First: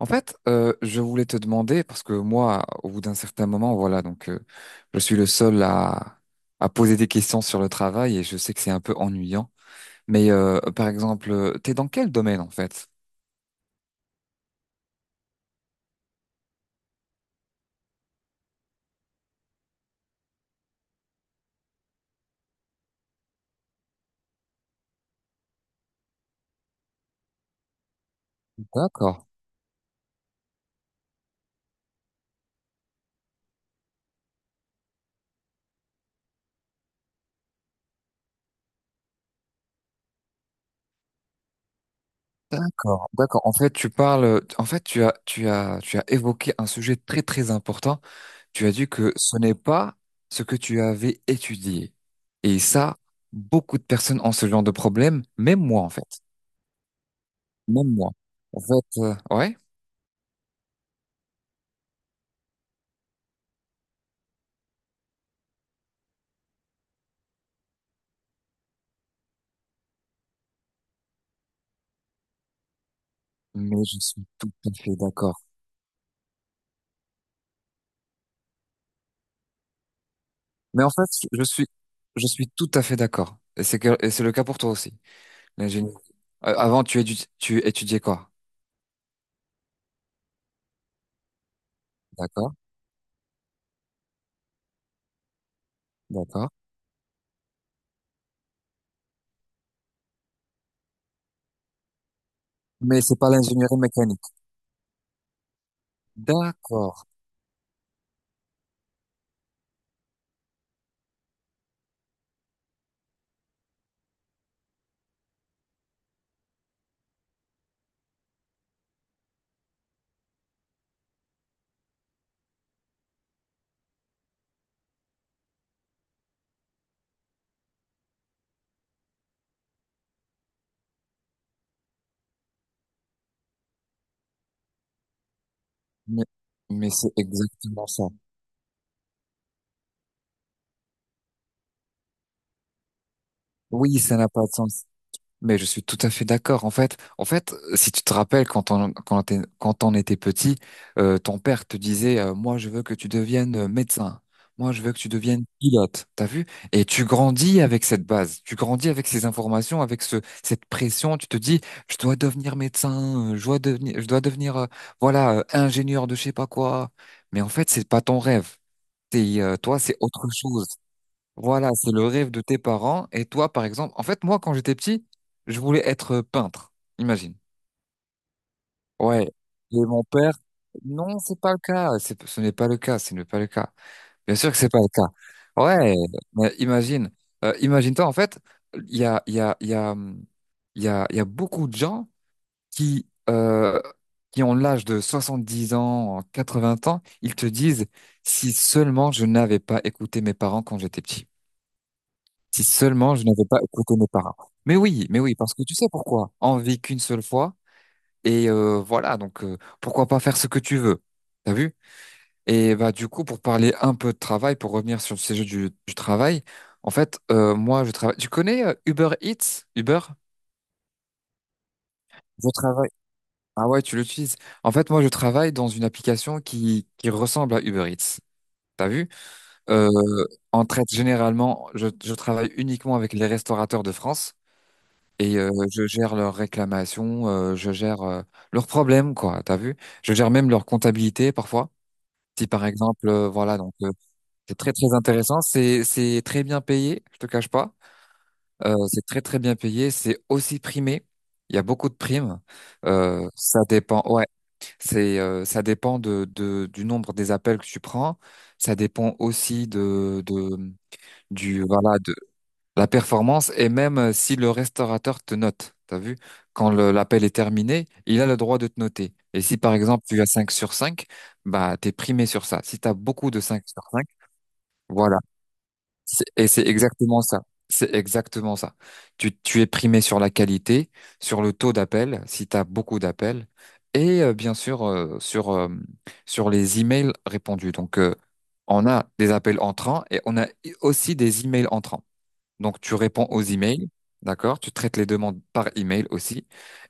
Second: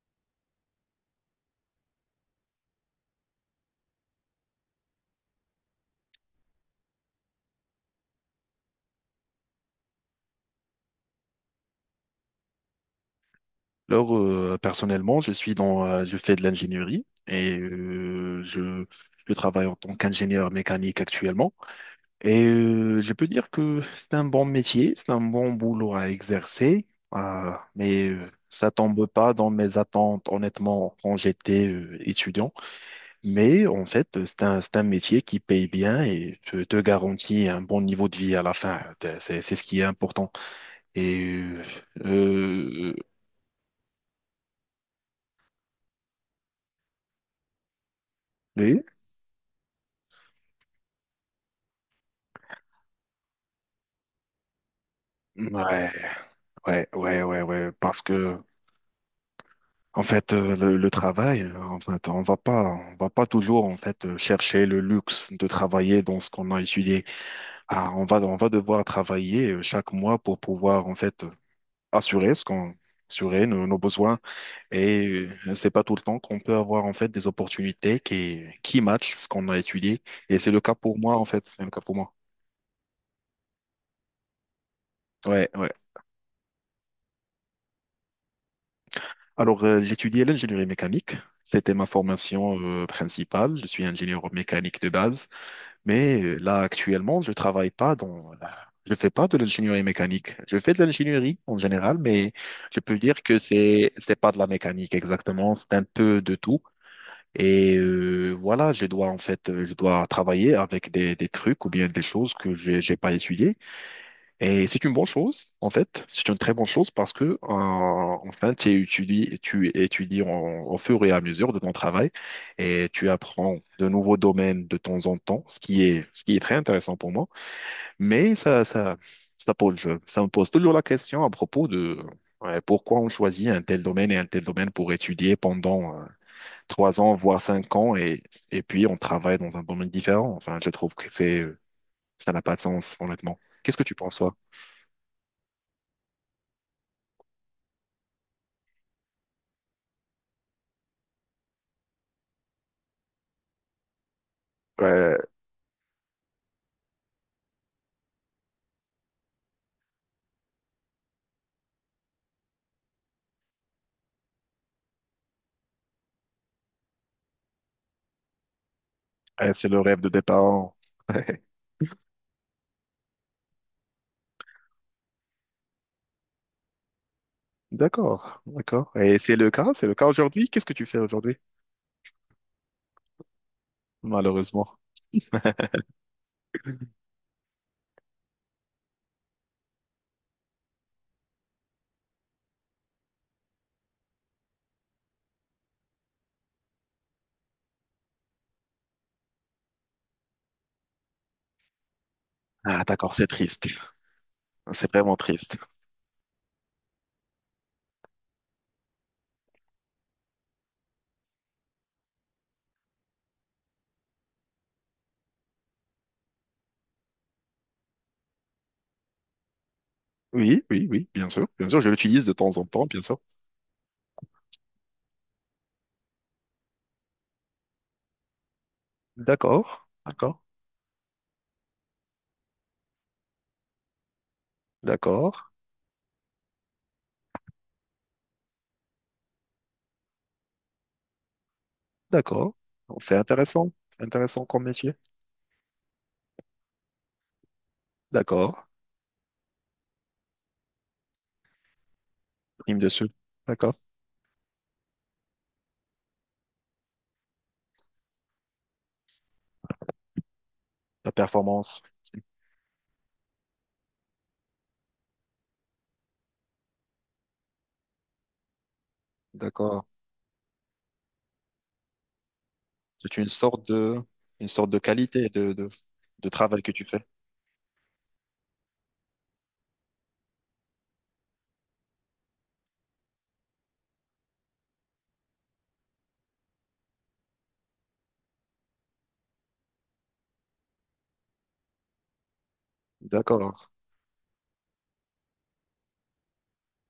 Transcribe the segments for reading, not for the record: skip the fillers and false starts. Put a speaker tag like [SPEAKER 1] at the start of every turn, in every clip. [SPEAKER 1] En fait, je voulais te demander, parce que moi, au bout d'un certain moment, voilà, donc je suis le seul à poser des questions sur le travail et je sais que c'est un peu ennuyant. Mais par exemple, t'es dans quel domaine en fait?
[SPEAKER 2] Alors, personnellement, je fais de l'ingénierie et je travaille en tant qu'ingénieur mécanique actuellement. Et je peux dire que c'est un bon métier, c'est un bon boulot à exercer, ah, mais ça tombe
[SPEAKER 1] D'accord,
[SPEAKER 2] pas dans mes attentes, honnêtement, quand j'étais étudiant. Mais en fait, c'est un métier qui paye bien et te garantit un bon niveau de vie à la fin. C'est ce qui est important. Et euh,
[SPEAKER 1] d'accord, d'accord. En fait, tu parles, en fait, tu as évoqué un sujet très très important. Tu as
[SPEAKER 2] oui.
[SPEAKER 1] dit que ce n'est pas ce que tu avais étudié. Et ça, beaucoup de personnes ont ce genre de problème, même moi en
[SPEAKER 2] Ouais.
[SPEAKER 1] fait,
[SPEAKER 2] Ouais, ouais, ouais, ouais,
[SPEAKER 1] même
[SPEAKER 2] parce
[SPEAKER 1] moi.
[SPEAKER 2] que
[SPEAKER 1] En fait, ouais.
[SPEAKER 2] en fait le travail, en fait, on va pas toujours en fait chercher le luxe de travailler dans ce qu'on a étudié. Ah, on va devoir travailler chaque mois pour pouvoir en fait assurer ce qu'on assurer nos
[SPEAKER 1] Mais je
[SPEAKER 2] besoins
[SPEAKER 1] suis tout à fait
[SPEAKER 2] et
[SPEAKER 1] d'accord.
[SPEAKER 2] c'est pas tout le temps qu'on peut avoir en fait des opportunités qui matchent ce qu'on a étudié et c'est le cas
[SPEAKER 1] Mais en
[SPEAKER 2] pour
[SPEAKER 1] fait,
[SPEAKER 2] moi en
[SPEAKER 1] je
[SPEAKER 2] fait, c'est
[SPEAKER 1] suis,
[SPEAKER 2] le cas pour moi.
[SPEAKER 1] je suis tout à fait d'accord. Et c'est le cas pour toi aussi.
[SPEAKER 2] Ouais, ouais.
[SPEAKER 1] L'ingénierie. Avant, tu étudiais quoi?
[SPEAKER 2] Alors, j'étudiais l'ingénierie mécanique. C'était ma
[SPEAKER 1] D'accord,
[SPEAKER 2] formation principale. Je suis ingénieur mécanique de base. Mais
[SPEAKER 1] d'accord.
[SPEAKER 2] là, actuellement, je travaille pas dans. Je fais pas de l'ingénierie mécanique. Je fais de l'ingénierie en général, mais je peux
[SPEAKER 1] Mais c'est
[SPEAKER 2] dire
[SPEAKER 1] pas
[SPEAKER 2] que
[SPEAKER 1] l'ingénierie
[SPEAKER 2] c'est
[SPEAKER 1] mécanique.
[SPEAKER 2] pas de la mécanique exactement. C'est un peu de tout.
[SPEAKER 1] D'accord.
[SPEAKER 2] Et voilà, je dois travailler avec des trucs ou bien des choses que j'ai pas étudiées. Et c'est une bonne chose, en fait. C'est une très bonne chose parce que enfin, tu étudies au fur et à mesure de ton travail et tu apprends de nouveaux domaines de temps en temps, ce qui est très intéressant pour moi. Mais ça pose, ça me pose toujours la question à propos de, ouais, pourquoi on choisit un tel domaine et un tel domaine pour étudier pendant
[SPEAKER 1] Mais, mais
[SPEAKER 2] trois
[SPEAKER 1] c'est
[SPEAKER 2] ans, voire cinq
[SPEAKER 1] exactement
[SPEAKER 2] ans
[SPEAKER 1] ça.
[SPEAKER 2] et puis on travaille dans un domaine différent. Enfin, je trouve que ça n'a pas de sens, honnêtement. Qu'est-ce que tu
[SPEAKER 1] Oui,
[SPEAKER 2] penses,
[SPEAKER 1] ça n'a
[SPEAKER 2] toi?
[SPEAKER 1] pas de sens. Mais je suis tout à fait d'accord. En fait, si tu te rappelles quand on était petit, ton père te disait, moi je veux que tu deviennes médecin. Moi je veux que tu
[SPEAKER 2] Ouais,
[SPEAKER 1] deviennes pilote. T'as vu? Et tu grandis avec cette base. Tu grandis avec ces informations, avec ce cette pression. Tu te dis, je dois devenir médecin. Je dois devenir, voilà, ingénieur de je sais pas quoi. Mais en fait, c'est pas ton rêve.
[SPEAKER 2] ouais, c'est
[SPEAKER 1] Toi,
[SPEAKER 2] le
[SPEAKER 1] c'est
[SPEAKER 2] rêve de tes
[SPEAKER 1] autre chose.
[SPEAKER 2] parents.
[SPEAKER 1] Voilà, c'est le rêve de tes parents. Et toi, par exemple, en fait, moi, quand j'étais petit, je voulais être peintre. Imagine.
[SPEAKER 2] D'accord, d'accord. Et
[SPEAKER 1] Ouais.
[SPEAKER 2] c'est le cas,
[SPEAKER 1] Et
[SPEAKER 2] c'est le
[SPEAKER 1] mon
[SPEAKER 2] cas
[SPEAKER 1] père,
[SPEAKER 2] aujourd'hui. Qu'est-ce que tu fais
[SPEAKER 1] non,
[SPEAKER 2] aujourd'hui?
[SPEAKER 1] c'est pas le cas. Ce n'est pas le cas. Ce n'est pas le cas. Bien sûr que c'est
[SPEAKER 2] Malheureusement.
[SPEAKER 1] pas le cas. Ouais. Mais imagine. Imagine-toi, en fait, il y a, il y a, il y a, il y a, il y a beaucoup de gens qui, euh, qui ont l'âge de 70 ans, 80 ans. Ils te disent, si seulement je n'avais pas écouté mes parents quand j'étais petit. Si
[SPEAKER 2] Ah, d'accord,
[SPEAKER 1] seulement je
[SPEAKER 2] c'est
[SPEAKER 1] n'avais pas
[SPEAKER 2] triste.
[SPEAKER 1] écouté mes parents.
[SPEAKER 2] C'est vraiment
[SPEAKER 1] Mais oui, parce
[SPEAKER 2] triste.
[SPEAKER 1] que tu sais pourquoi? On vit qu'une seule fois et voilà, donc pourquoi pas faire ce que tu veux? T'as vu? Et bah du coup, pour parler un peu de travail, pour revenir sur le sujet du travail, en fait, moi je travaille. Tu connais Uber Eats? Uber?
[SPEAKER 2] Oui, oui, oui, bien sûr. Bien sûr, je l'utilise de
[SPEAKER 1] Je
[SPEAKER 2] temps en temps,
[SPEAKER 1] travaille.
[SPEAKER 2] bien sûr.
[SPEAKER 1] Ah ouais, tu l'utilises. En fait, moi je travaille dans une application qui ressemble à Uber Eats. T'as vu?
[SPEAKER 2] D'accord,
[SPEAKER 1] Euh,
[SPEAKER 2] d'accord,
[SPEAKER 1] on traite généralement. Je travaille uniquement avec les restaurateurs de France. Et
[SPEAKER 2] d'accord,
[SPEAKER 1] je gère leurs réclamations, je gère leurs problèmes, quoi, t'as vu? Je gère même leur comptabilité parfois. Si
[SPEAKER 2] d'accord.
[SPEAKER 1] par exemple, voilà, donc
[SPEAKER 2] C'est intéressant
[SPEAKER 1] c'est
[SPEAKER 2] comme
[SPEAKER 1] très très
[SPEAKER 2] métier.
[SPEAKER 1] intéressant, c'est très bien payé, je te cache pas.
[SPEAKER 2] D'accord.
[SPEAKER 1] C'est très très bien payé, c'est aussi primé. Il y a beaucoup de primes.
[SPEAKER 2] Prime dessus.
[SPEAKER 1] Ça
[SPEAKER 2] D'accord.
[SPEAKER 1] dépend, ouais, c'est ça dépend de du nombre des appels que tu prends. Ça dépend aussi de
[SPEAKER 2] La
[SPEAKER 1] du
[SPEAKER 2] performance.
[SPEAKER 1] voilà la performance, et même si le restaurateur te note, t'as vu, quand l'appel est terminé, il a le droit de te noter. Et si par
[SPEAKER 2] D'accord.
[SPEAKER 1] exemple tu as cinq sur 5, bah t'es primé sur ça. Si tu as
[SPEAKER 2] C'est une
[SPEAKER 1] beaucoup de 5
[SPEAKER 2] sorte
[SPEAKER 1] sur
[SPEAKER 2] de,
[SPEAKER 1] 5,
[SPEAKER 2] une sorte de
[SPEAKER 1] voilà.
[SPEAKER 2] qualité de, de, de
[SPEAKER 1] Et
[SPEAKER 2] travail
[SPEAKER 1] c'est
[SPEAKER 2] que tu fais.
[SPEAKER 1] exactement ça. C'est exactement ça. Tu es primé sur la qualité, sur le taux d'appel, si tu as beaucoup d'appels, et bien sûr sur, sur les emails répondus. Donc on a des appels entrants et on a aussi des emails entrants. Donc, tu réponds aux
[SPEAKER 2] D'accord.
[SPEAKER 1] emails, d'accord? Tu traites les demandes par email aussi.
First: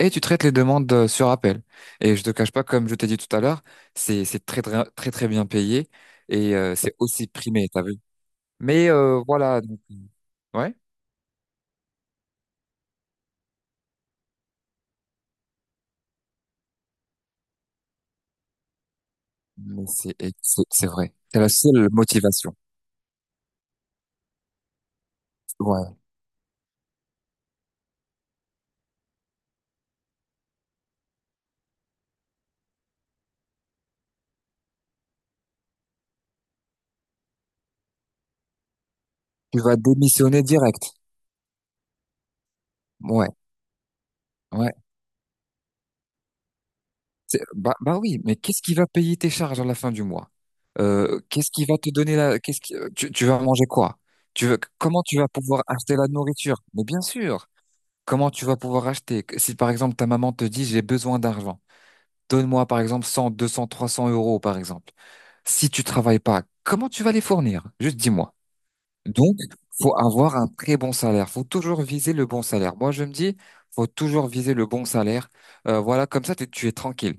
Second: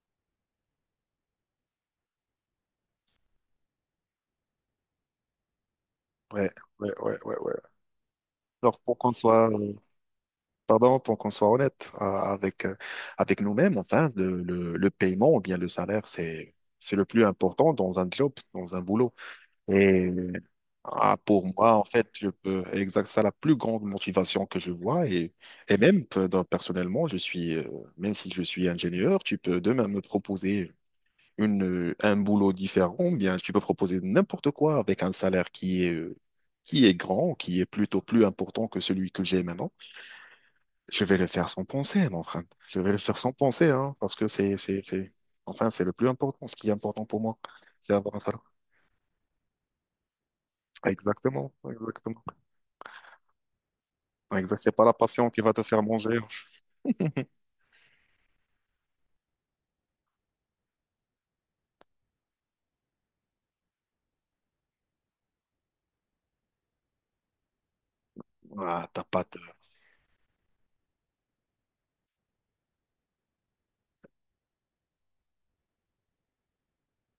[SPEAKER 1] Et tu traites les demandes sur appel. Et je te cache pas, comme je t'ai dit tout à l'heure, c'est très, très, très, très bien payé.
[SPEAKER 2] Ouais,
[SPEAKER 1] Et
[SPEAKER 2] ouais,
[SPEAKER 1] c'est
[SPEAKER 2] ouais,
[SPEAKER 1] aussi
[SPEAKER 2] ouais, ouais.
[SPEAKER 1] primé, t'as vu?
[SPEAKER 2] Alors,
[SPEAKER 1] Mais
[SPEAKER 2] pour qu'on soit,
[SPEAKER 1] voilà,
[SPEAKER 2] euh,
[SPEAKER 1] donc, ouais.
[SPEAKER 2] pardon, pour qu'on soit honnête avec nous-mêmes, enfin, le paiement ou bien le salaire, c'est le plus important dans un job, dans un boulot. Et
[SPEAKER 1] Et c'est vrai.
[SPEAKER 2] ah,
[SPEAKER 1] C'est
[SPEAKER 2] pour
[SPEAKER 1] la
[SPEAKER 2] moi, en
[SPEAKER 1] seule
[SPEAKER 2] fait, je
[SPEAKER 1] motivation.
[SPEAKER 2] peux, exact, ça la plus grande motivation que je vois. Et
[SPEAKER 1] Ouais.
[SPEAKER 2] même, personnellement, même si je suis ingénieur, tu peux demain me proposer un boulot différent, bien, tu peux proposer n'importe quoi avec un salaire qui est grand, qui est plutôt plus important que celui que j'ai
[SPEAKER 1] Tu
[SPEAKER 2] maintenant.
[SPEAKER 1] vas démissionner direct.
[SPEAKER 2] Je vais le faire sans penser, mon frère. Je vais le faire
[SPEAKER 1] Ouais.
[SPEAKER 2] sans penser, hein, parce que
[SPEAKER 1] Ouais.
[SPEAKER 2] enfin, c'est le plus important. Ce qui est important pour moi,
[SPEAKER 1] Bah,
[SPEAKER 2] c'est
[SPEAKER 1] bah
[SPEAKER 2] avoir un
[SPEAKER 1] oui, mais
[SPEAKER 2] salaire.
[SPEAKER 1] qu'est-ce qui va payer tes charges à la fin du mois? Qu'est-ce
[SPEAKER 2] Exactement,
[SPEAKER 1] qui va te donner
[SPEAKER 2] exactement.
[SPEAKER 1] la, qu'est-ce qui, tu vas manger quoi?
[SPEAKER 2] Exact. C'est pas la
[SPEAKER 1] Comment tu vas
[SPEAKER 2] passion qui va te
[SPEAKER 1] pouvoir
[SPEAKER 2] faire
[SPEAKER 1] acheter la
[SPEAKER 2] manger.
[SPEAKER 1] nourriture? Mais bien sûr, comment tu vas pouvoir acheter? Si par exemple ta maman te dit j'ai besoin d'argent, donne-moi par exemple 100, 200, 300 € par exemple. Si tu travailles pas, comment tu vas les fournir? Juste dis-moi.
[SPEAKER 2] Ah, ta
[SPEAKER 1] Donc,
[SPEAKER 2] pâte.
[SPEAKER 1] faut avoir un très bon salaire. Faut toujours viser le bon salaire. Moi, je me dis, faut toujours viser le bon salaire. Voilà, comme ça, tu es tranquille.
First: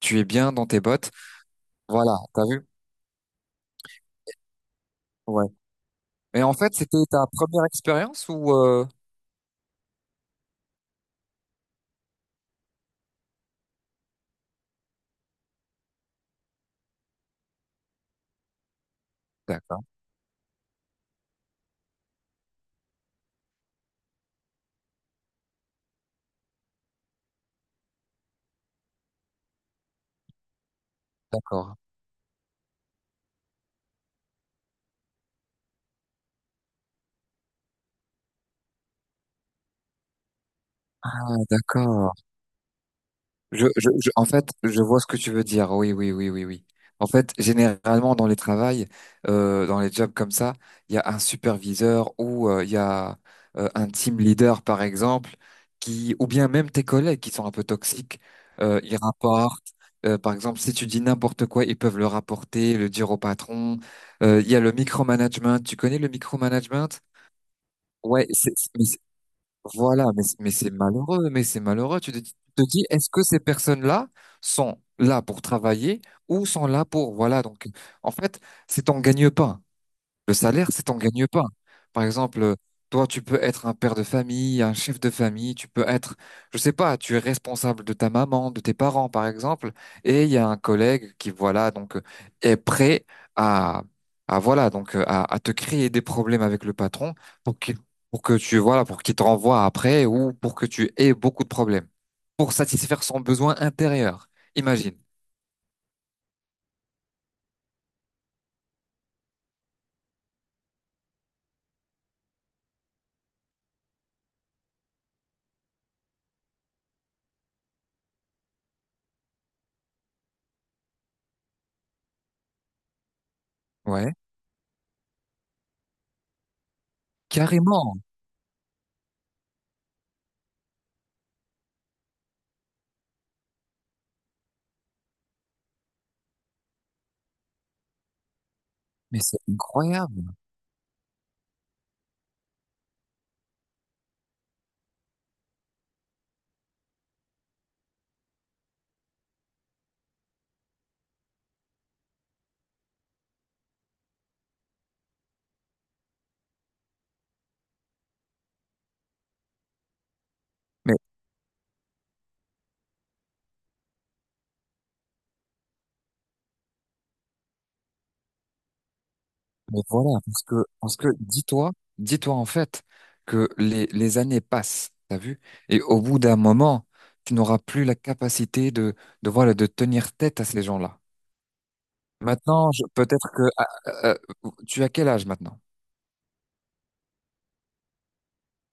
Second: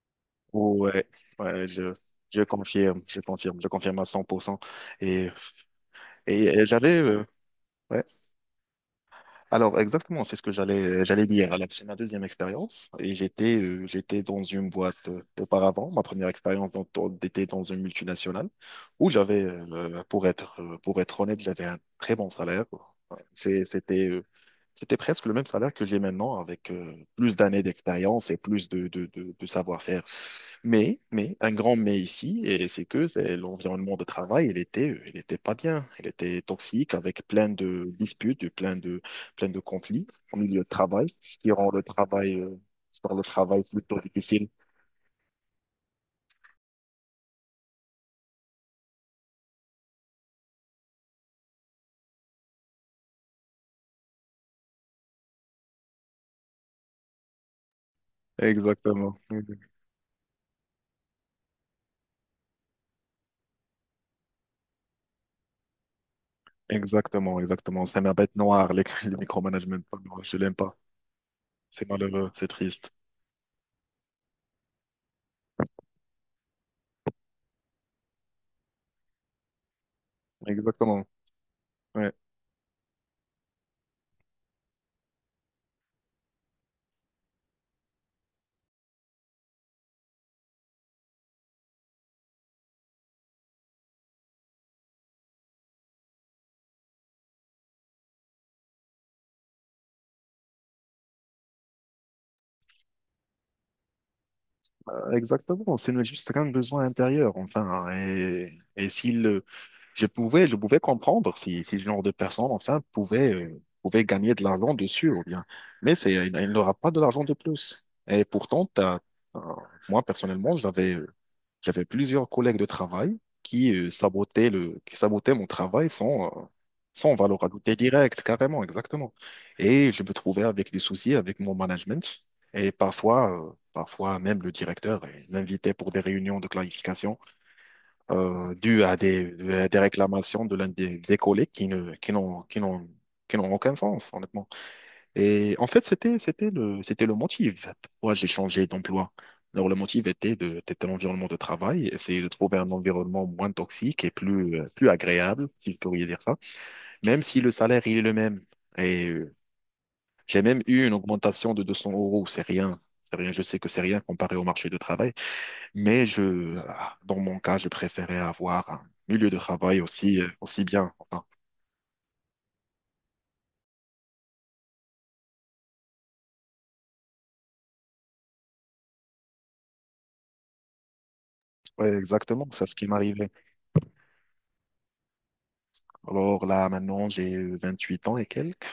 [SPEAKER 1] Tu es bien dans tes
[SPEAKER 2] Ouais,
[SPEAKER 1] bottes.
[SPEAKER 2] ouais, je,
[SPEAKER 1] Voilà,
[SPEAKER 2] je
[SPEAKER 1] t'as vu?
[SPEAKER 2] confirme, je confirme, je confirme à 100%. Et,
[SPEAKER 1] Ouais. Et
[SPEAKER 2] et,
[SPEAKER 1] en
[SPEAKER 2] et
[SPEAKER 1] fait,
[SPEAKER 2] j'allais,
[SPEAKER 1] c'était ta première
[SPEAKER 2] ouais,
[SPEAKER 1] expérience ou,
[SPEAKER 2] alors exactement, c'est ce que j'allais dire. Alors, c'est ma deuxième expérience et j'étais dans une boîte auparavant. Ma première expérience était dans une multinationale où j'avais
[SPEAKER 1] d'accord,
[SPEAKER 2] pour être honnête, j'avais un très bon salaire. C'est- C'était euh, c'était presque le même salaire que j'ai maintenant avec plus d'années d'expérience et plus de savoir-faire, un grand
[SPEAKER 1] d'accord.
[SPEAKER 2] mais ici, et c'est que c'est l'environnement de travail, il était pas bien, il était toxique avec plein de disputes, et plein de conflits au milieu de travail,
[SPEAKER 1] Ah,
[SPEAKER 2] ce qui rend le
[SPEAKER 1] d'accord.
[SPEAKER 2] travail, ce qui rend le travail plutôt
[SPEAKER 1] En
[SPEAKER 2] difficile.
[SPEAKER 1] fait, je vois ce que tu veux dire. Oui, oui, oui, oui, oui. En fait, généralement, dans les travails, dans les jobs comme ça, il y a un superviseur ou il y a un team leader, par exemple, qui, ou bien même tes collègues qui sont un peu toxiques, ils
[SPEAKER 2] Exactement,
[SPEAKER 1] rapportent. Par exemple, si tu dis n'importe quoi, ils peuvent le rapporter, le dire au patron. Il y a le micromanagement. Tu connais le micromanagement?
[SPEAKER 2] exactement, exactement. C'est ma
[SPEAKER 1] Ouais,
[SPEAKER 2] bête
[SPEAKER 1] c'est,
[SPEAKER 2] noire, le micromanagement.
[SPEAKER 1] voilà,
[SPEAKER 2] Non, je
[SPEAKER 1] mais
[SPEAKER 2] l'aime
[SPEAKER 1] c'est
[SPEAKER 2] pas.
[SPEAKER 1] malheureux, mais c'est
[SPEAKER 2] C'est
[SPEAKER 1] malheureux. Tu te
[SPEAKER 2] malheureux,
[SPEAKER 1] dis,
[SPEAKER 2] c'est
[SPEAKER 1] tu te dis,
[SPEAKER 2] triste.
[SPEAKER 1] est-ce que ces personnes-là sont là pour travailler ou sont là pour, voilà, donc, en fait, c'est ton gagne-pain. Le salaire, c'est t'en
[SPEAKER 2] Exactement.
[SPEAKER 1] gagnes pas. Par
[SPEAKER 2] Ouais.
[SPEAKER 1] exemple, toi, tu peux être un père de famille, un chef de famille, tu peux être, je sais pas, tu es responsable de ta maman, de tes parents, par exemple, et il y a un collègue qui, voilà, donc, est prêt à, à voilà, donc, à te créer des problèmes avec le patron pour qu'il, pour que tu, voilà, pour qu'il te renvoie après ou pour que tu aies beaucoup de problèmes pour satisfaire son besoin intérieur. Imagine.
[SPEAKER 2] Exactement. C'est juste un besoin intérieur, enfin. Je pouvais comprendre si ce genre de personne, enfin, pouvait gagner de l'argent dessus ou bien. Mais il n'aura pas de l'argent de plus. Et pourtant, euh, moi, personnellement, j'avais plusieurs collègues de travail qui, euh,
[SPEAKER 1] Ouais.
[SPEAKER 2] sabotaient le, qui sabotaient mon travail sans valeur ajoutée
[SPEAKER 1] Carrément.
[SPEAKER 2] directe, carrément, exactement. Et je me trouvais avec des soucis avec mon management. Et parfois même le directeur m'invitait pour des réunions de clarification dû à
[SPEAKER 1] Mais
[SPEAKER 2] des,
[SPEAKER 1] c'est
[SPEAKER 2] à des
[SPEAKER 1] incroyable.
[SPEAKER 2] réclamations de l'un des collègues qui ne, qui n'ont, qui n'ont, qui n'ont aucun sens, honnêtement. Et en fait, c'était le motif pourquoi j'ai changé d'emploi. Alors, le motif était l'environnement de travail, essayer de trouver un environnement moins toxique et plus agréable, si je pourrais dire ça, même si le salaire, il est le même. Et j'ai même eu une
[SPEAKER 1] Mais.
[SPEAKER 2] augmentation de 200 euros, c'est rien. C'est rien, je sais que c'est rien comparé au marché de travail. Mais dans mon cas, je préférais avoir un milieu de
[SPEAKER 1] Mais
[SPEAKER 2] travail
[SPEAKER 1] voilà,
[SPEAKER 2] aussi, euh,
[SPEAKER 1] parce que,
[SPEAKER 2] aussi bien.
[SPEAKER 1] parce que
[SPEAKER 2] Enfin,
[SPEAKER 1] dis-toi, dis-toi en fait que les années passent, t'as vu? Et au bout d'un moment, tu n'auras plus la capacité de, voilà, de tenir tête à ces gens-là.
[SPEAKER 2] ouais, exactement, c'est
[SPEAKER 1] Maintenant,
[SPEAKER 2] ce qui
[SPEAKER 1] peut-être
[SPEAKER 2] m'arrivait.
[SPEAKER 1] que, tu as quel âge maintenant?
[SPEAKER 2] Alors là, maintenant, j'ai 28 ans et quelques.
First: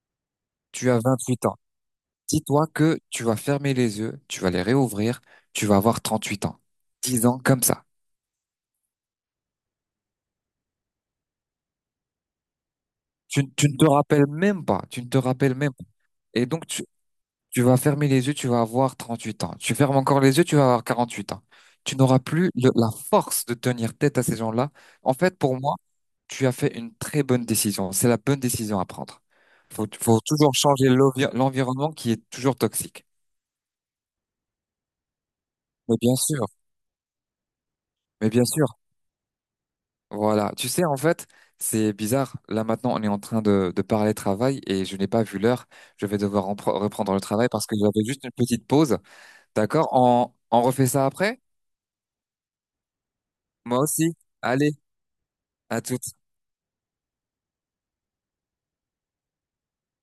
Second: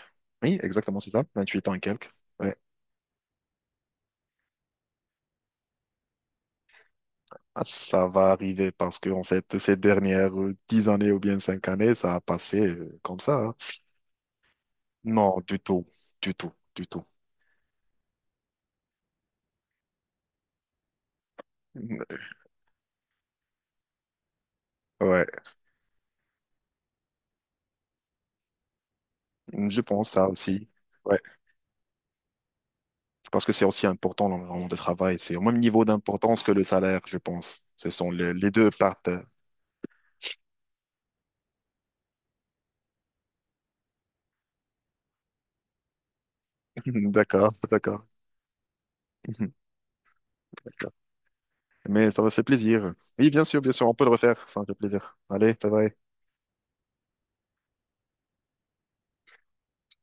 [SPEAKER 2] Oui,
[SPEAKER 1] Tu as
[SPEAKER 2] exactement, c'est ça,
[SPEAKER 1] 28
[SPEAKER 2] vingt
[SPEAKER 1] ans.
[SPEAKER 2] huit ans et quelques. Ouais.
[SPEAKER 1] Dis-toi que tu vas fermer les yeux, tu vas les réouvrir, tu vas avoir 38 ans. 10 ans
[SPEAKER 2] Ah,
[SPEAKER 1] comme ça.
[SPEAKER 2] ça va arriver parce que, en fait, ces dernières 10 années ou bien 5 années, ça a passé comme ça,
[SPEAKER 1] Tu,
[SPEAKER 2] hein.
[SPEAKER 1] tu ne te rappelles même pas, tu ne te
[SPEAKER 2] Non,
[SPEAKER 1] rappelles
[SPEAKER 2] du
[SPEAKER 1] même pas.
[SPEAKER 2] tout, du
[SPEAKER 1] Et
[SPEAKER 2] tout,
[SPEAKER 1] donc, tu
[SPEAKER 2] du tout.
[SPEAKER 1] Tu vas fermer les yeux, tu vas avoir 38 ans. Tu fermes encore les yeux, tu vas avoir 48 ans. Tu n'auras plus la force de tenir tête à ces gens-là. En
[SPEAKER 2] Ouais,
[SPEAKER 1] fait, pour moi, tu as fait une très bonne décision. C'est la bonne décision à prendre.
[SPEAKER 2] je
[SPEAKER 1] Faut,
[SPEAKER 2] pense
[SPEAKER 1] faut
[SPEAKER 2] ça
[SPEAKER 1] toujours
[SPEAKER 2] aussi.
[SPEAKER 1] changer
[SPEAKER 2] Ouais,
[SPEAKER 1] l'environnement qui est toujours toxique.
[SPEAKER 2] parce que c'est aussi important l'environnement de travail. C'est au même niveau
[SPEAKER 1] Mais bien
[SPEAKER 2] d'importance
[SPEAKER 1] sûr,
[SPEAKER 2] que le salaire, je pense. Ce sont
[SPEAKER 1] mais
[SPEAKER 2] les,
[SPEAKER 1] bien
[SPEAKER 2] les deux
[SPEAKER 1] sûr.
[SPEAKER 2] parties.
[SPEAKER 1] Voilà. Tu sais, en fait, c'est bizarre. Là, maintenant, on est en train de parler travail et je n'ai pas vu l'heure. Je vais devoir reprendre le travail
[SPEAKER 2] D'accord,
[SPEAKER 1] parce que j'avais
[SPEAKER 2] d'accord.
[SPEAKER 1] juste une petite pause. D'accord? On refait
[SPEAKER 2] D'accord.
[SPEAKER 1] ça après?
[SPEAKER 2] Mais ça me fait plaisir. Oui, bien
[SPEAKER 1] Moi
[SPEAKER 2] sûr, on peut le
[SPEAKER 1] aussi.
[SPEAKER 2] refaire. Ça me
[SPEAKER 1] Allez.
[SPEAKER 2] fait plaisir. Allez, bye
[SPEAKER 1] à
[SPEAKER 2] bye.
[SPEAKER 1] tout